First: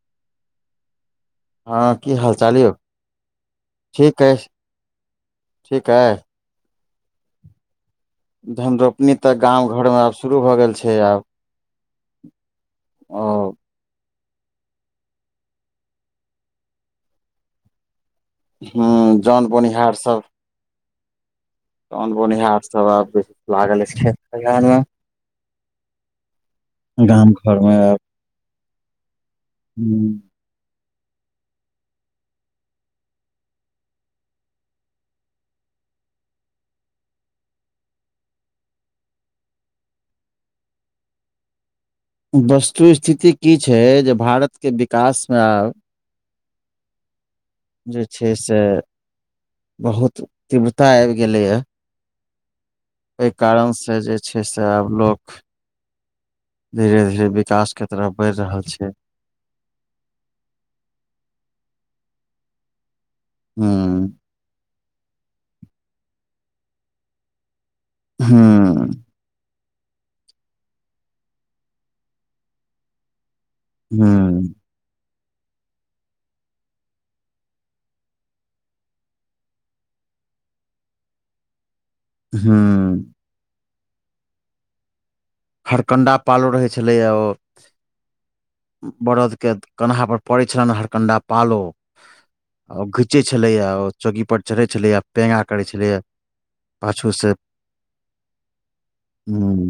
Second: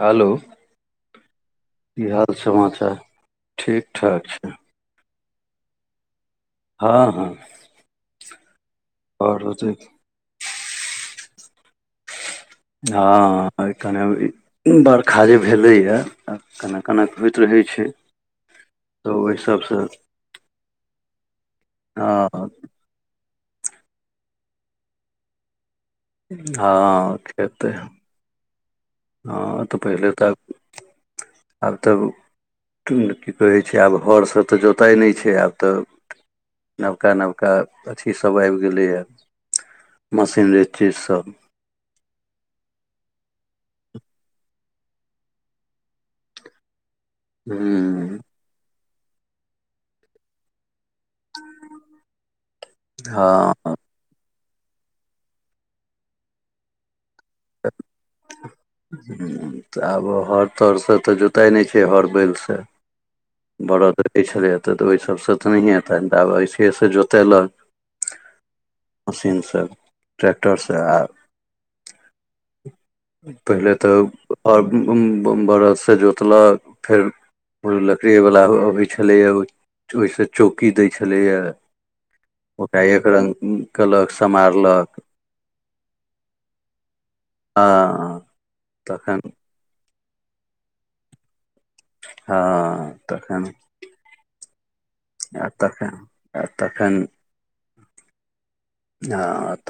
हलो हँ की हाल चाल यौ समाचार ठीक ठाक छै ठीक अए हँ हँ धन रोपनी तऽ आओर होतै गाँव घर मे आब शुरू भऽ गेल छै आब ओ हँ अय कने ई बरखा जे भेलैय कने कने होइत रहै छै हुँ तऽ ओहि जोन सबसँ बोनिहार सब जोन हँ बोनिहार सब आब लागल अछि खेत खलिहान मे हँ गाम घर खेतै मे आब हँ तऽ पहिले तऽ आब तऽ टुंड की कहैय छै आब हर सँ तऽ जोताय नय छै आब तऽ नवका नवका अथी सभ आइब गेलै य मशीनरी चीज सब वस्तु स्थिति की छै जे भारत केँ विकास मे आब [inaudible] जे हूँ छैय से बहुत तीव्रता आबि गेलै य एह कारण हँ से जे छै से आब लोक धीरे धीरे वि कास केँ तरफ बढ़ि रहल छै हुँ तऽ आब ओ हर तर सँ तऽ जोताय नय छै हर बैल सँ बरद हूँ एतै छलै य तऽ तऽ ओहि सभसँ तऽ नहिए हेतैन तऽ आब अइसेसँ जोतेलक हुँ मशीन सँ ट्रैक्टर सँ आर पहिले तऽ हूँ आ [unintelligible] बरदसँ जोतलक फेर लकड़ी वला एगो आबै छलैय उ ओहि सँ चौकी दै छलैय ओकरा हूँ एक रंग केलक समारलक हरकंडा पालो रहे छले यऽ ओ हँ तखन बरद केँ कन्हा पर पड़े छलैनि हरकंडा पालो आ ओ हँ घीचे तखन छले य ओ चौकी पर चढ़े छलैय पेना आ करै छलै तखन यऽ आ तखन पाछू सँ हँ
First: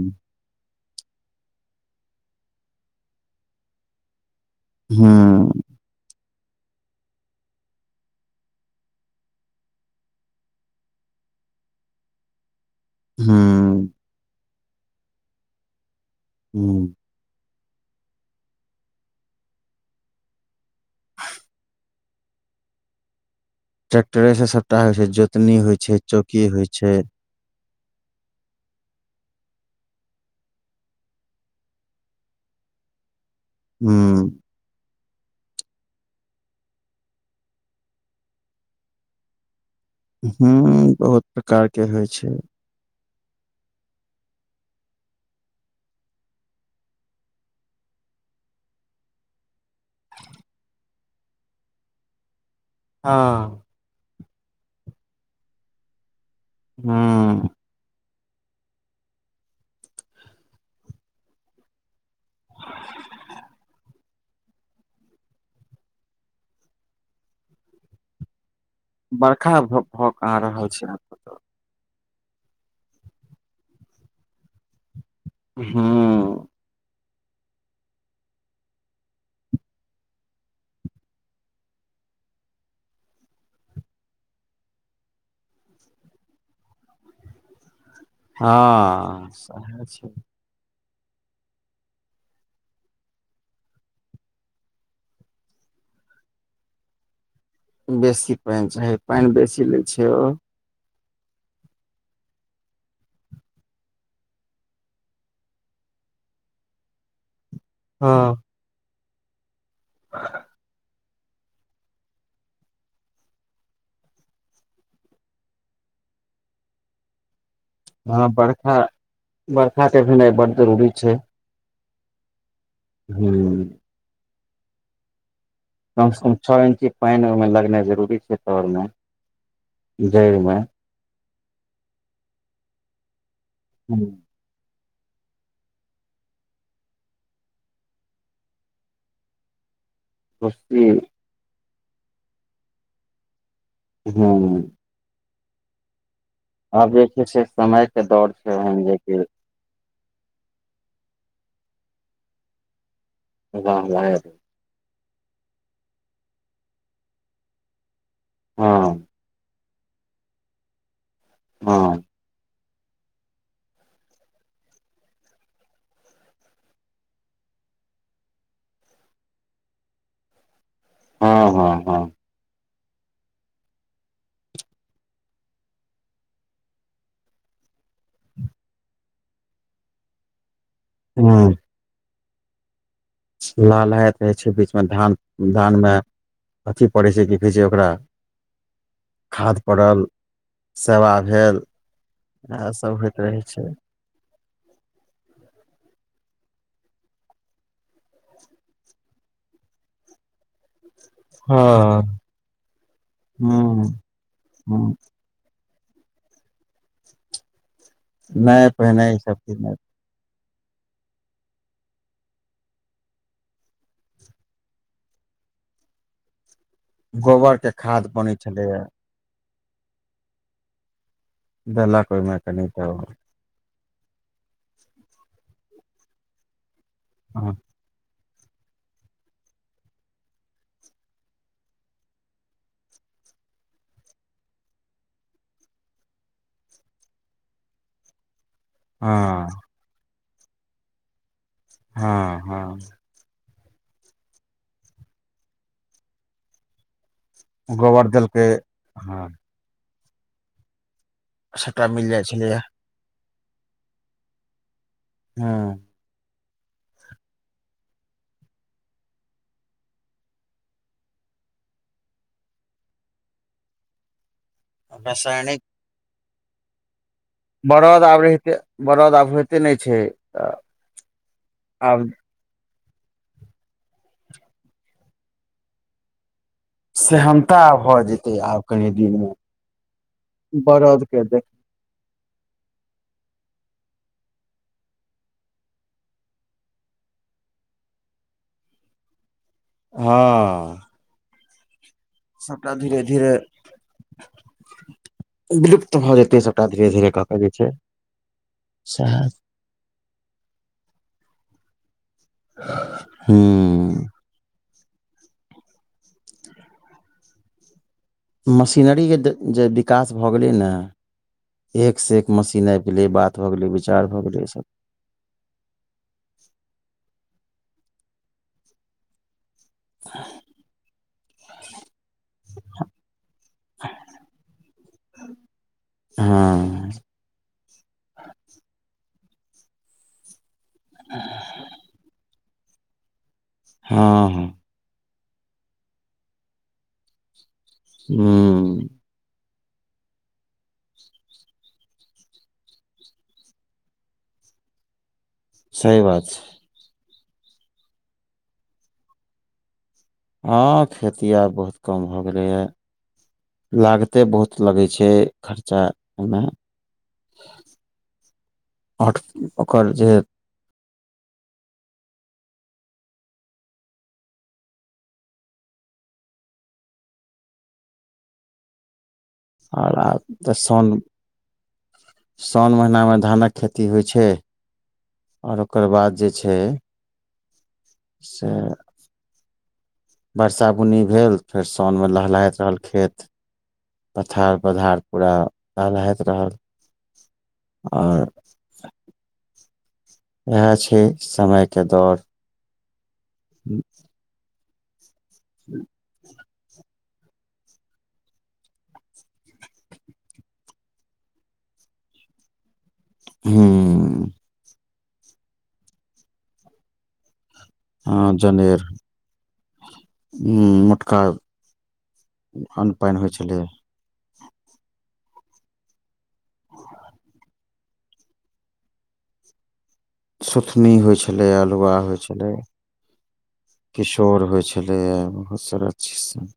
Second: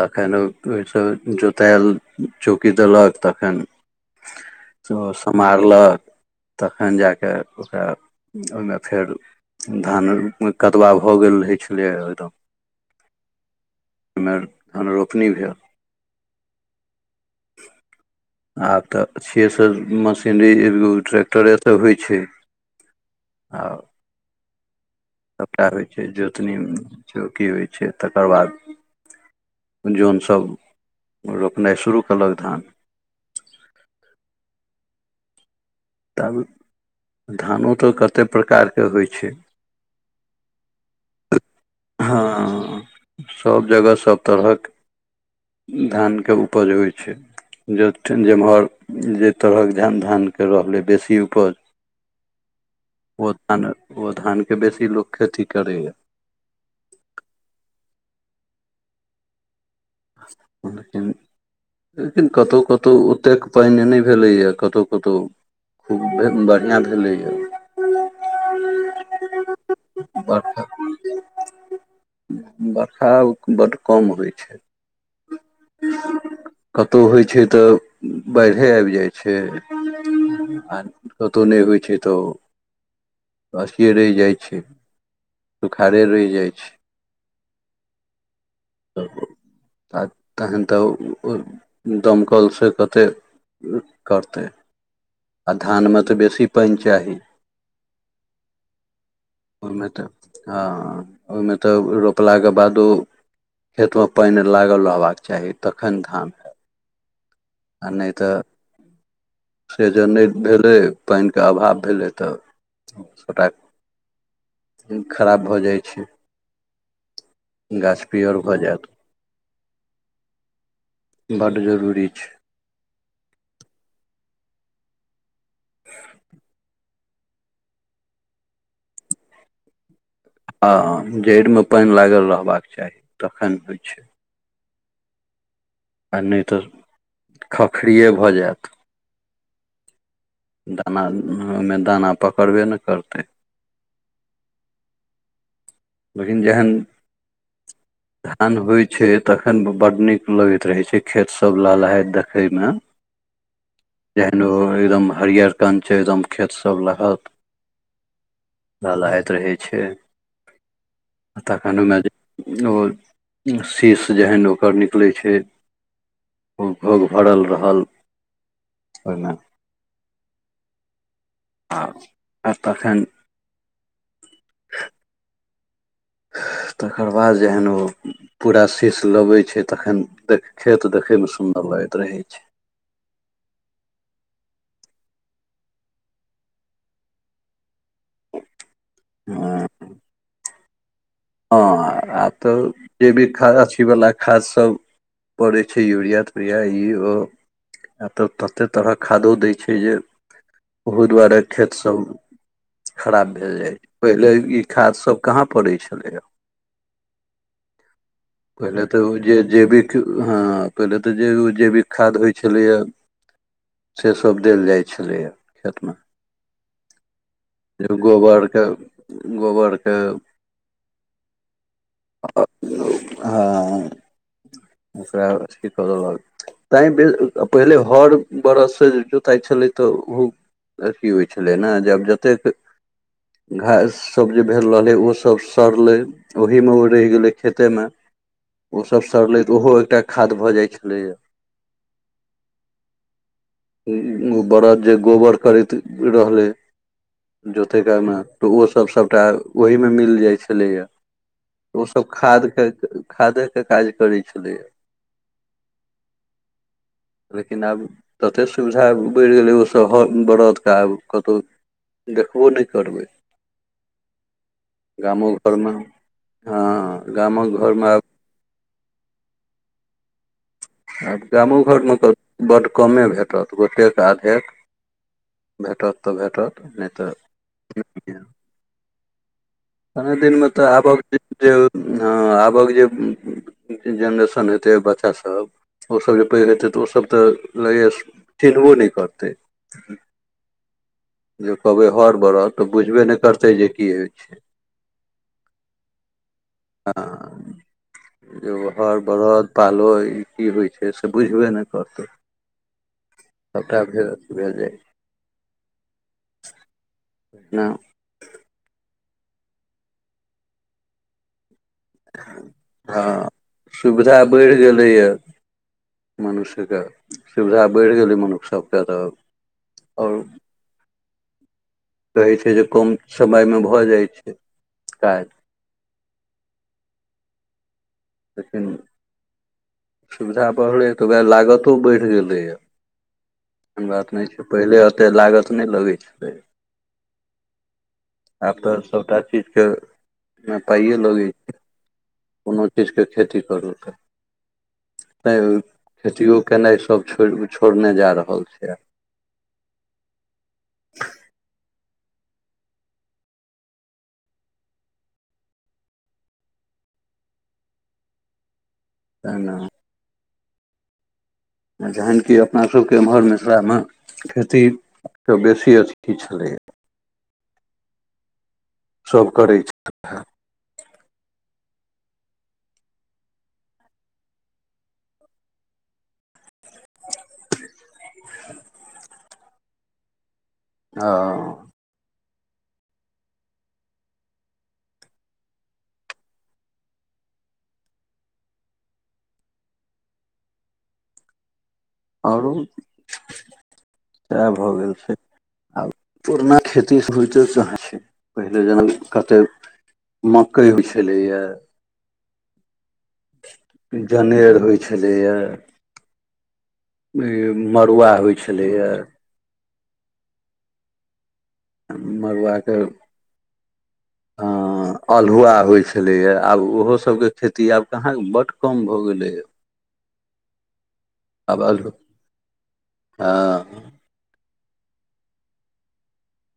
तखैन उ ओहिसँ जोतायल चौकि देलक तखैन से ओ हुँ समारलक तखैन जा कऽ ओकरा ओहिमे फेर धान कदबा भऽ गेल रहै छलै एकदम हुँ आयमे धन रोपनी भेल हुँ [inaudible] आब तऽ से सब मशीनरी एगो ट्रैक्टरे सँ होइ छै आ ट्रैक्टरे सँ सबटा होइ छै जोतनी होइ छै चौकी होइ छै की होइ छै तकर बाद जोन सब रोपनाइ शुरू केलक धान हुँ ताबे धानो तऽ कते प्रकार केँ होइ छै हुँ बहुत प्रकार केँ होइ छै सब जगह सब तरहक धान केँ उपज होइ छै जठ जेम्हर जय तरहक घान धान केँ रहलै बेसी उपज ओ हँ धान ओ धान केँ बेसी लोक खेती करै य हुँ लेकिन लेकिन कतहु कतहु ओतेक पाइन नय भेलैय कतौ कतौ खूब बढ़िया भेलैय बरखा भऽ भऽ कहाँ बरखा रहल छै अब तऽ बरखा बड्ड कम होइ छै हुँ कतहु होइ छै तऽ बइढ़े आइब जाइ छै आ कतहु नय होइ छै तऽ ओ अथिये रैह जाइ छै सुखाड़े रैह जाइ छै हँ सेहा तऽ छै तहन तऽ ओ दमकल से कते करतै आ धानमे तऽ बेसी पाइन चाही बेसी पानि चाही पाइन बेसी लै ओहिमे तऽ छै ओ हँ ओहिमे तऽ रोपला कऽ बादो खेत मऽ पानि लागल रहबाक चाही तखन धान आ नहि हँ तऽ से जो नय भेलै पाइन केँ अभाव भेलै तऽ सभटा फेन खराब भऽ जाइ छै गाछ हँ पीयर भऽ बरखा जायत बरखा के भेनाय बहुत जरूरी छै बड्ड जरूरी छै हूँ कम से कम छः इंची पैन ओइमें लगनाइ जरूरी छै तर मे जड़ में हँ जड़मे पैन लागल रहबाक चाही तखन होइ छै हूँ, आ नइ तऽ खखरिये भऽ जायत खुशी दाना ओइमे दाना पकड़बै ने करतै हां [unintelligible] जेहन आब जे छै से समय के दौड़ छै धान एहन होइ छै जेकि तख खन बड नीक लगैत रहे छै खेत सब लहलहायत दखए मे लाह लहैत जेहन ओ एकदम हरियर कंच एकदम खेतसभ लहत हँ लहलहायत रहै छैय तखन ओएमे हँ जे ओ शीश जेहन ओकर निकलै छै खुब घोग भरल रहल ओइमे हँ हँ आ हँ आऽ तखेन तकर बाद जहेन ओ पूरा शीस लबैत छै तखन देख खेत देखे म सुंदर लगैत रहै लहलहायत रहै छै बीच में धान धान मे अथी पड़ै छै की कहै छै ओकरा खाद हँ पड़ल सेवा भेल हँ आ तऽ इएह सब जे होइत भी रहै खैर छै अछी बला खाद सब पड़ै छै यूरिया तूरिया ई ओ आ तऽ ततेक तरहक खादो दैत छै जे ओहू दुआरे हँ खेतसभ खराब भेल जाइ ह छै पहिले ई ह खादसभ कहाँ पड़ै छलैय नहि पहिले तऽ पहिने ओ ई जे सब चीज नहि जैविक हँ पहिले तऽ जेैव जैविक खाद होइ छलैए से सब देल जाइ छलैए खेतम गोबर के खाद बने छलैया गोबर के देलक ओइमे कनीक ओ हँ [inaudible] तैं हँ पहिले हर बरद से जोताइ छलै तऽ ओहो अथी होइ छलै ने अब जतेक घास सब जे भेल रहलै ओसभ सड़लै ओहीम ओ रेह गेलै खेते मे ओसभ सड़ले हँ तऽ ओहो एकटा खाद भऽ जाइ छलैए हँ हँ बरद जे गोबर करैत रहलै जोतय गोबर कालमे देलकै उहोसभ सभटा हँ ओहीमे मिल जाइ छलैएया सबटा ओसभ मिल जाइ छलैए खादके खादे के काज करे छलैया हँ [inaudible] लेकिन आब ततेक सुविधा बढ़ि गेलै ओसभ हर बरदके आब कतो देखबो नइ करबै गामो रसायनिक घरमे हँ गामो घरमे बरद आब रहिते ने बरद आब होइते नइ छै तऽ आब गामो घरमे आब तऽ बड कमे भेटत गोटेक आधेके भेटत तऽ भेटत नहि सेहनता भऽ तऽनहिये। जेतै आब कनि दिनमे कने दिनमे तऽ आबक बरद के देख जे हँ आबक जे जेनरेशन हेतै बच्चासभ ओसभ जे पैघ हेतै तऽ ओसभ तऽ लगैया चिनभो नहि करतै। हँ जे कहबै हर बड़द तऽ सबटा धीरे बुझबे नहि धीरे करतै जे की होइत छैय। विलुप्त भऽ जेतै सबटा धीरे धीरे क हँ कऽ जे छैय सए। पालोय इ कि होइ छैय से बुझबे नहि करतै सबटा हूँ भेल भेल जाय [unintelligible] मशीनरीके जे विकास भऽ गेलै न एकसँ एक मशीन आबि गेलै बात भऽ गेलै विचार भऽ गेलै सब। नहि एत। मनुष्यके सुविधा बढ़ि गेलै मनुष्य सबके तऽ आओर [inaudible] कहै छैय जे कम समयमे भऽ जाइ छैय काज। हँ लेकिन सुविधा बढ़लै तऽ वैह लागतो बढ़ि गेलैया। एहन बात नहि हँ छैय हँ पहिले ओतेक लागत नहि लगै छलै। आब त हुँ सबटा चीजके पाइयै लगै छैय कोनो चीजके खेती करू तऽ नहि सही बात खेतियो छै केनाइ सब छो छोड़ने जा रहल छैय। हँ खेती आब बहुत कम भऽ गेलैए। लागते बहुत लगै छैय खर्चा एहिमे। आओर तै न। ओकर जे ह जखहन कि अपनासभके एम्हर मिथिलामे खेतीके बेसी अथी छलैया। सब करै छै आओर आब त सन साओन महिनामे धानक खेती होइ छैय। आओर ओकर बाद जे छैय से बरसा बुन्नी हँ भेलऽ फेर साओनमे लहलाइत रहल खेत। पथार पथार पूरा लहलाइत रहल आओर वैह छैय समयके दौर। आओर हू सएह भऽ गेल छैय आब पुरना खेतीसँ होते कहाँ छैय पहिले जेना कतेक मक्कई होइ छलैया। हँ जनेर होइ छलैया। मड़ुआ अ होइ छलैय। हु ‌मोटका‌ मड़ुआके दाम अल्हुआ होइ छलैया आब ओहो सबके खेती आब कहाँक बड कम भ गेलैय सुथनी होइ छलै आब अल्हु अलहुआ होइ छलैह हँ किशोर होइ छलैए बहुत सारा चीज सब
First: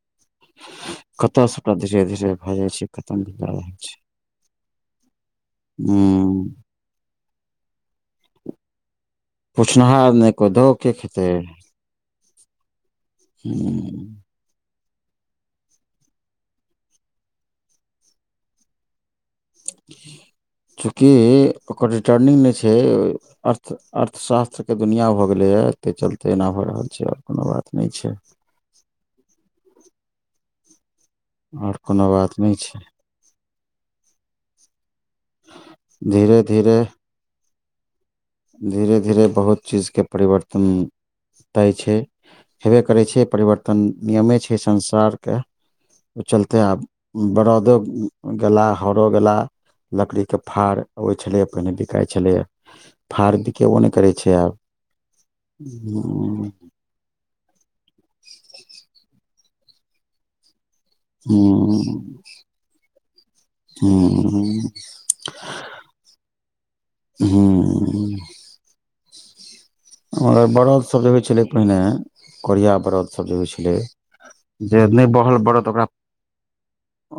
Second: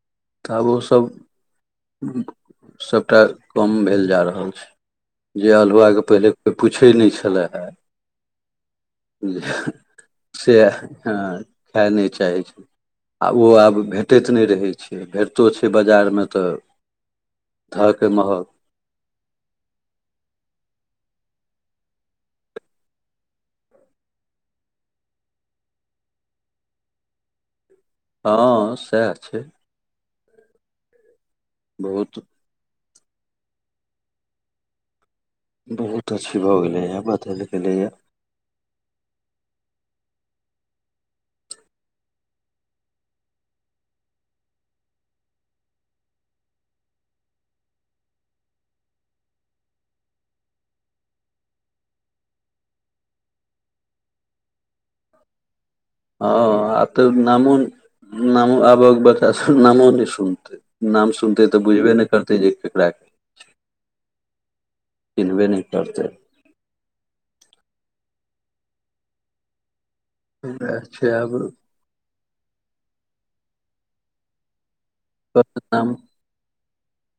तब ओसभ कतऽ सबटा धीरे धीरे भए जाइ छै खतम सबटा भी भए रहल कम छै भेल जा रहल छैय। जे अल्हुआके पहिले हूँ कोइ पूछै नैय छलाह हं पुछनिहार नहि [inaudible] कोइ दहो सैह के खेतै हं खाए नये चाहै छैय आ ओ आब उम्म भेटैत नहि रहैत भेटितो छैय बजारमे तऽ धऽ क महग चूँकि ओकर रिटर्निंग नहि छैए अर्थ, अर्थशास्त्रके दुनिआँ भऽ गेलैए एकै चलते एना भऽ रहल छैय आओर कोनो बात नयै छैय ह सेए छै और कोनो बहुत बात नहि छै बहुत धीरे अच्छी भए धीरे गेले या बदल गेले या धीरे धीरे बहुत चीजके परिवर्तन तय छै हेबे करै छै परिवर्तन नियमे छै संसारकें ओ चलते आब बड़ौदो गेला हरो गेला लकड़ी के फार अबै छलै पहिने बिकाइ छलै य फार बिकेबो नहि करै छै आब हं म्मम हँ आब तऽ नामो नामो आबक बच्चा सभ नामो नहि सुनते नाम सुनते तऽ बुझबै ने करते जे केकरा के हम्म- चिन्हबे नहि हु करतै हु हु मगर उएह बरदसभ जे छै होइ आब छलै पहिने कोढ़िया बरदसभ जे होइ छलै जे नहि बहल बड़त ओकरा नाम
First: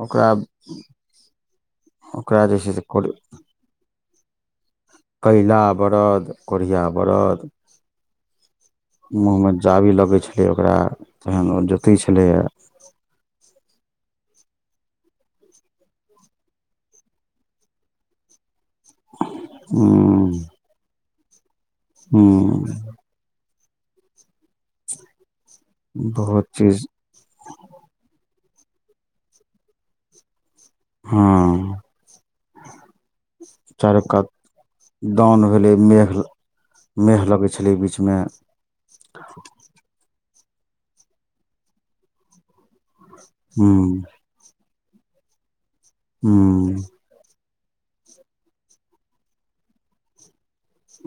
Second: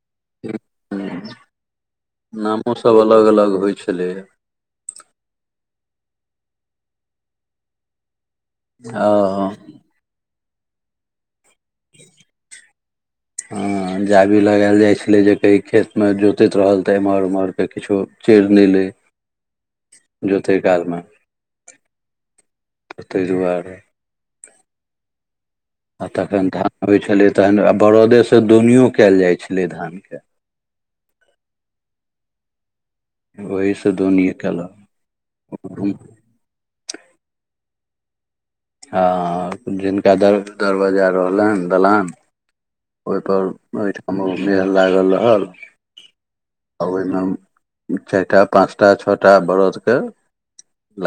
ओकरा ओकरा जे छै से को पोलो कहेय छलैया कैयला बरद कोढ़िया बरद हँ मुँह मे जाबी लागय छलै ओकरा तखन ओ जोतैत छलैए या [unintelligible] ह जाबी लगायल जाय छले जे कहि खेत में जोतैत रहल ते एम्हर उम्हर के किछो चेड़ न ले जोते कालम हूम्मममम ते दुआरे आ बहुत तखन धान चीज होइ छलै तहन आ बरदेसँ दौनिओ कयल जाइ छलै धानके हँहह - ओहिसँ चारो दौनी कात केलक दौन भेलै मेहग मेह लगै छलै बीचमे हँ जिनका दर दरवाजा रहलै दलान ओहिपर हूँ ओहिठाम ओ मेेल लागल रहल हँम्म आ ओहिमे हम चारि ट पाँच टा छओटा बरदके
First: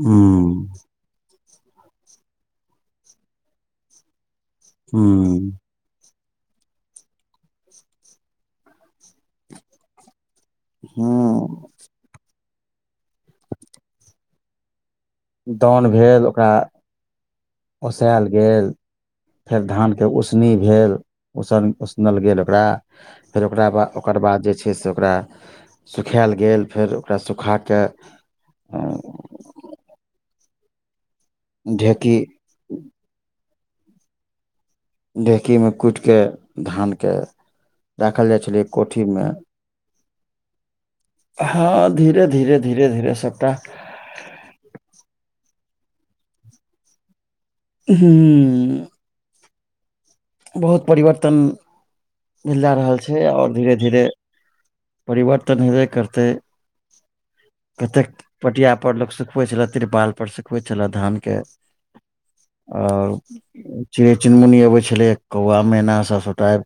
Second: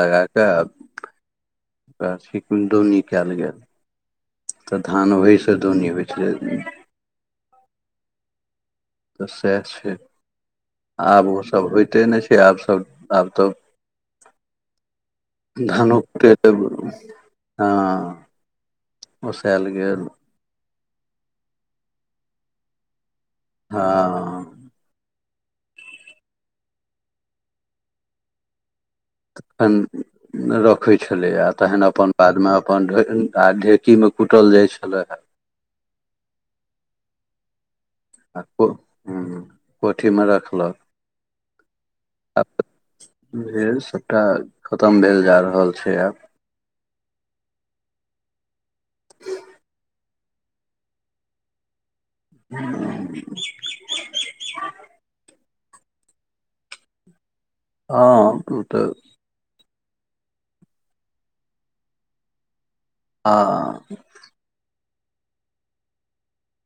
लग हूँ कऽ सि दौनी कल गेल तऽ धान ओहि हूँ दौनी होय छले तऽ सहत छै आब ओसब हूँ होइते नै छै आब सब आब तऽ दाउन भेल धनुकके ओकरा त हँ ओसायल ओसएल गेल ओक फर ओाद [unintelligible] हँ फेर स ओकरा सुखएल गेल फेर स ओकरा सुखाक तखन रखैय छलै या तहन अपन ढेकी बादमे अपन आ ढेकी मे कुटल जाय छलए ढेकीमे कुटिके धानके राखल आ जाइ छलै ह कोठीमे- कोठीमे रखलक हँ धीरे आब धीरे धीरे धीरे सबटा जे सभटा खतम भेल जा रहल छै आब हूँ बहुत परिवर्तन भेल- जा रहल छै आओर धीरे धीरे धीरे परिवर्तन हेबे करतै कतेक हँ पटिया तऽ पर लोक सुख सुखबै छल तिरपाल पर सुखबै छल धान के आ आ चिड़ चुनमुनी अबै छलै कौआ मैना सब सबटा आबि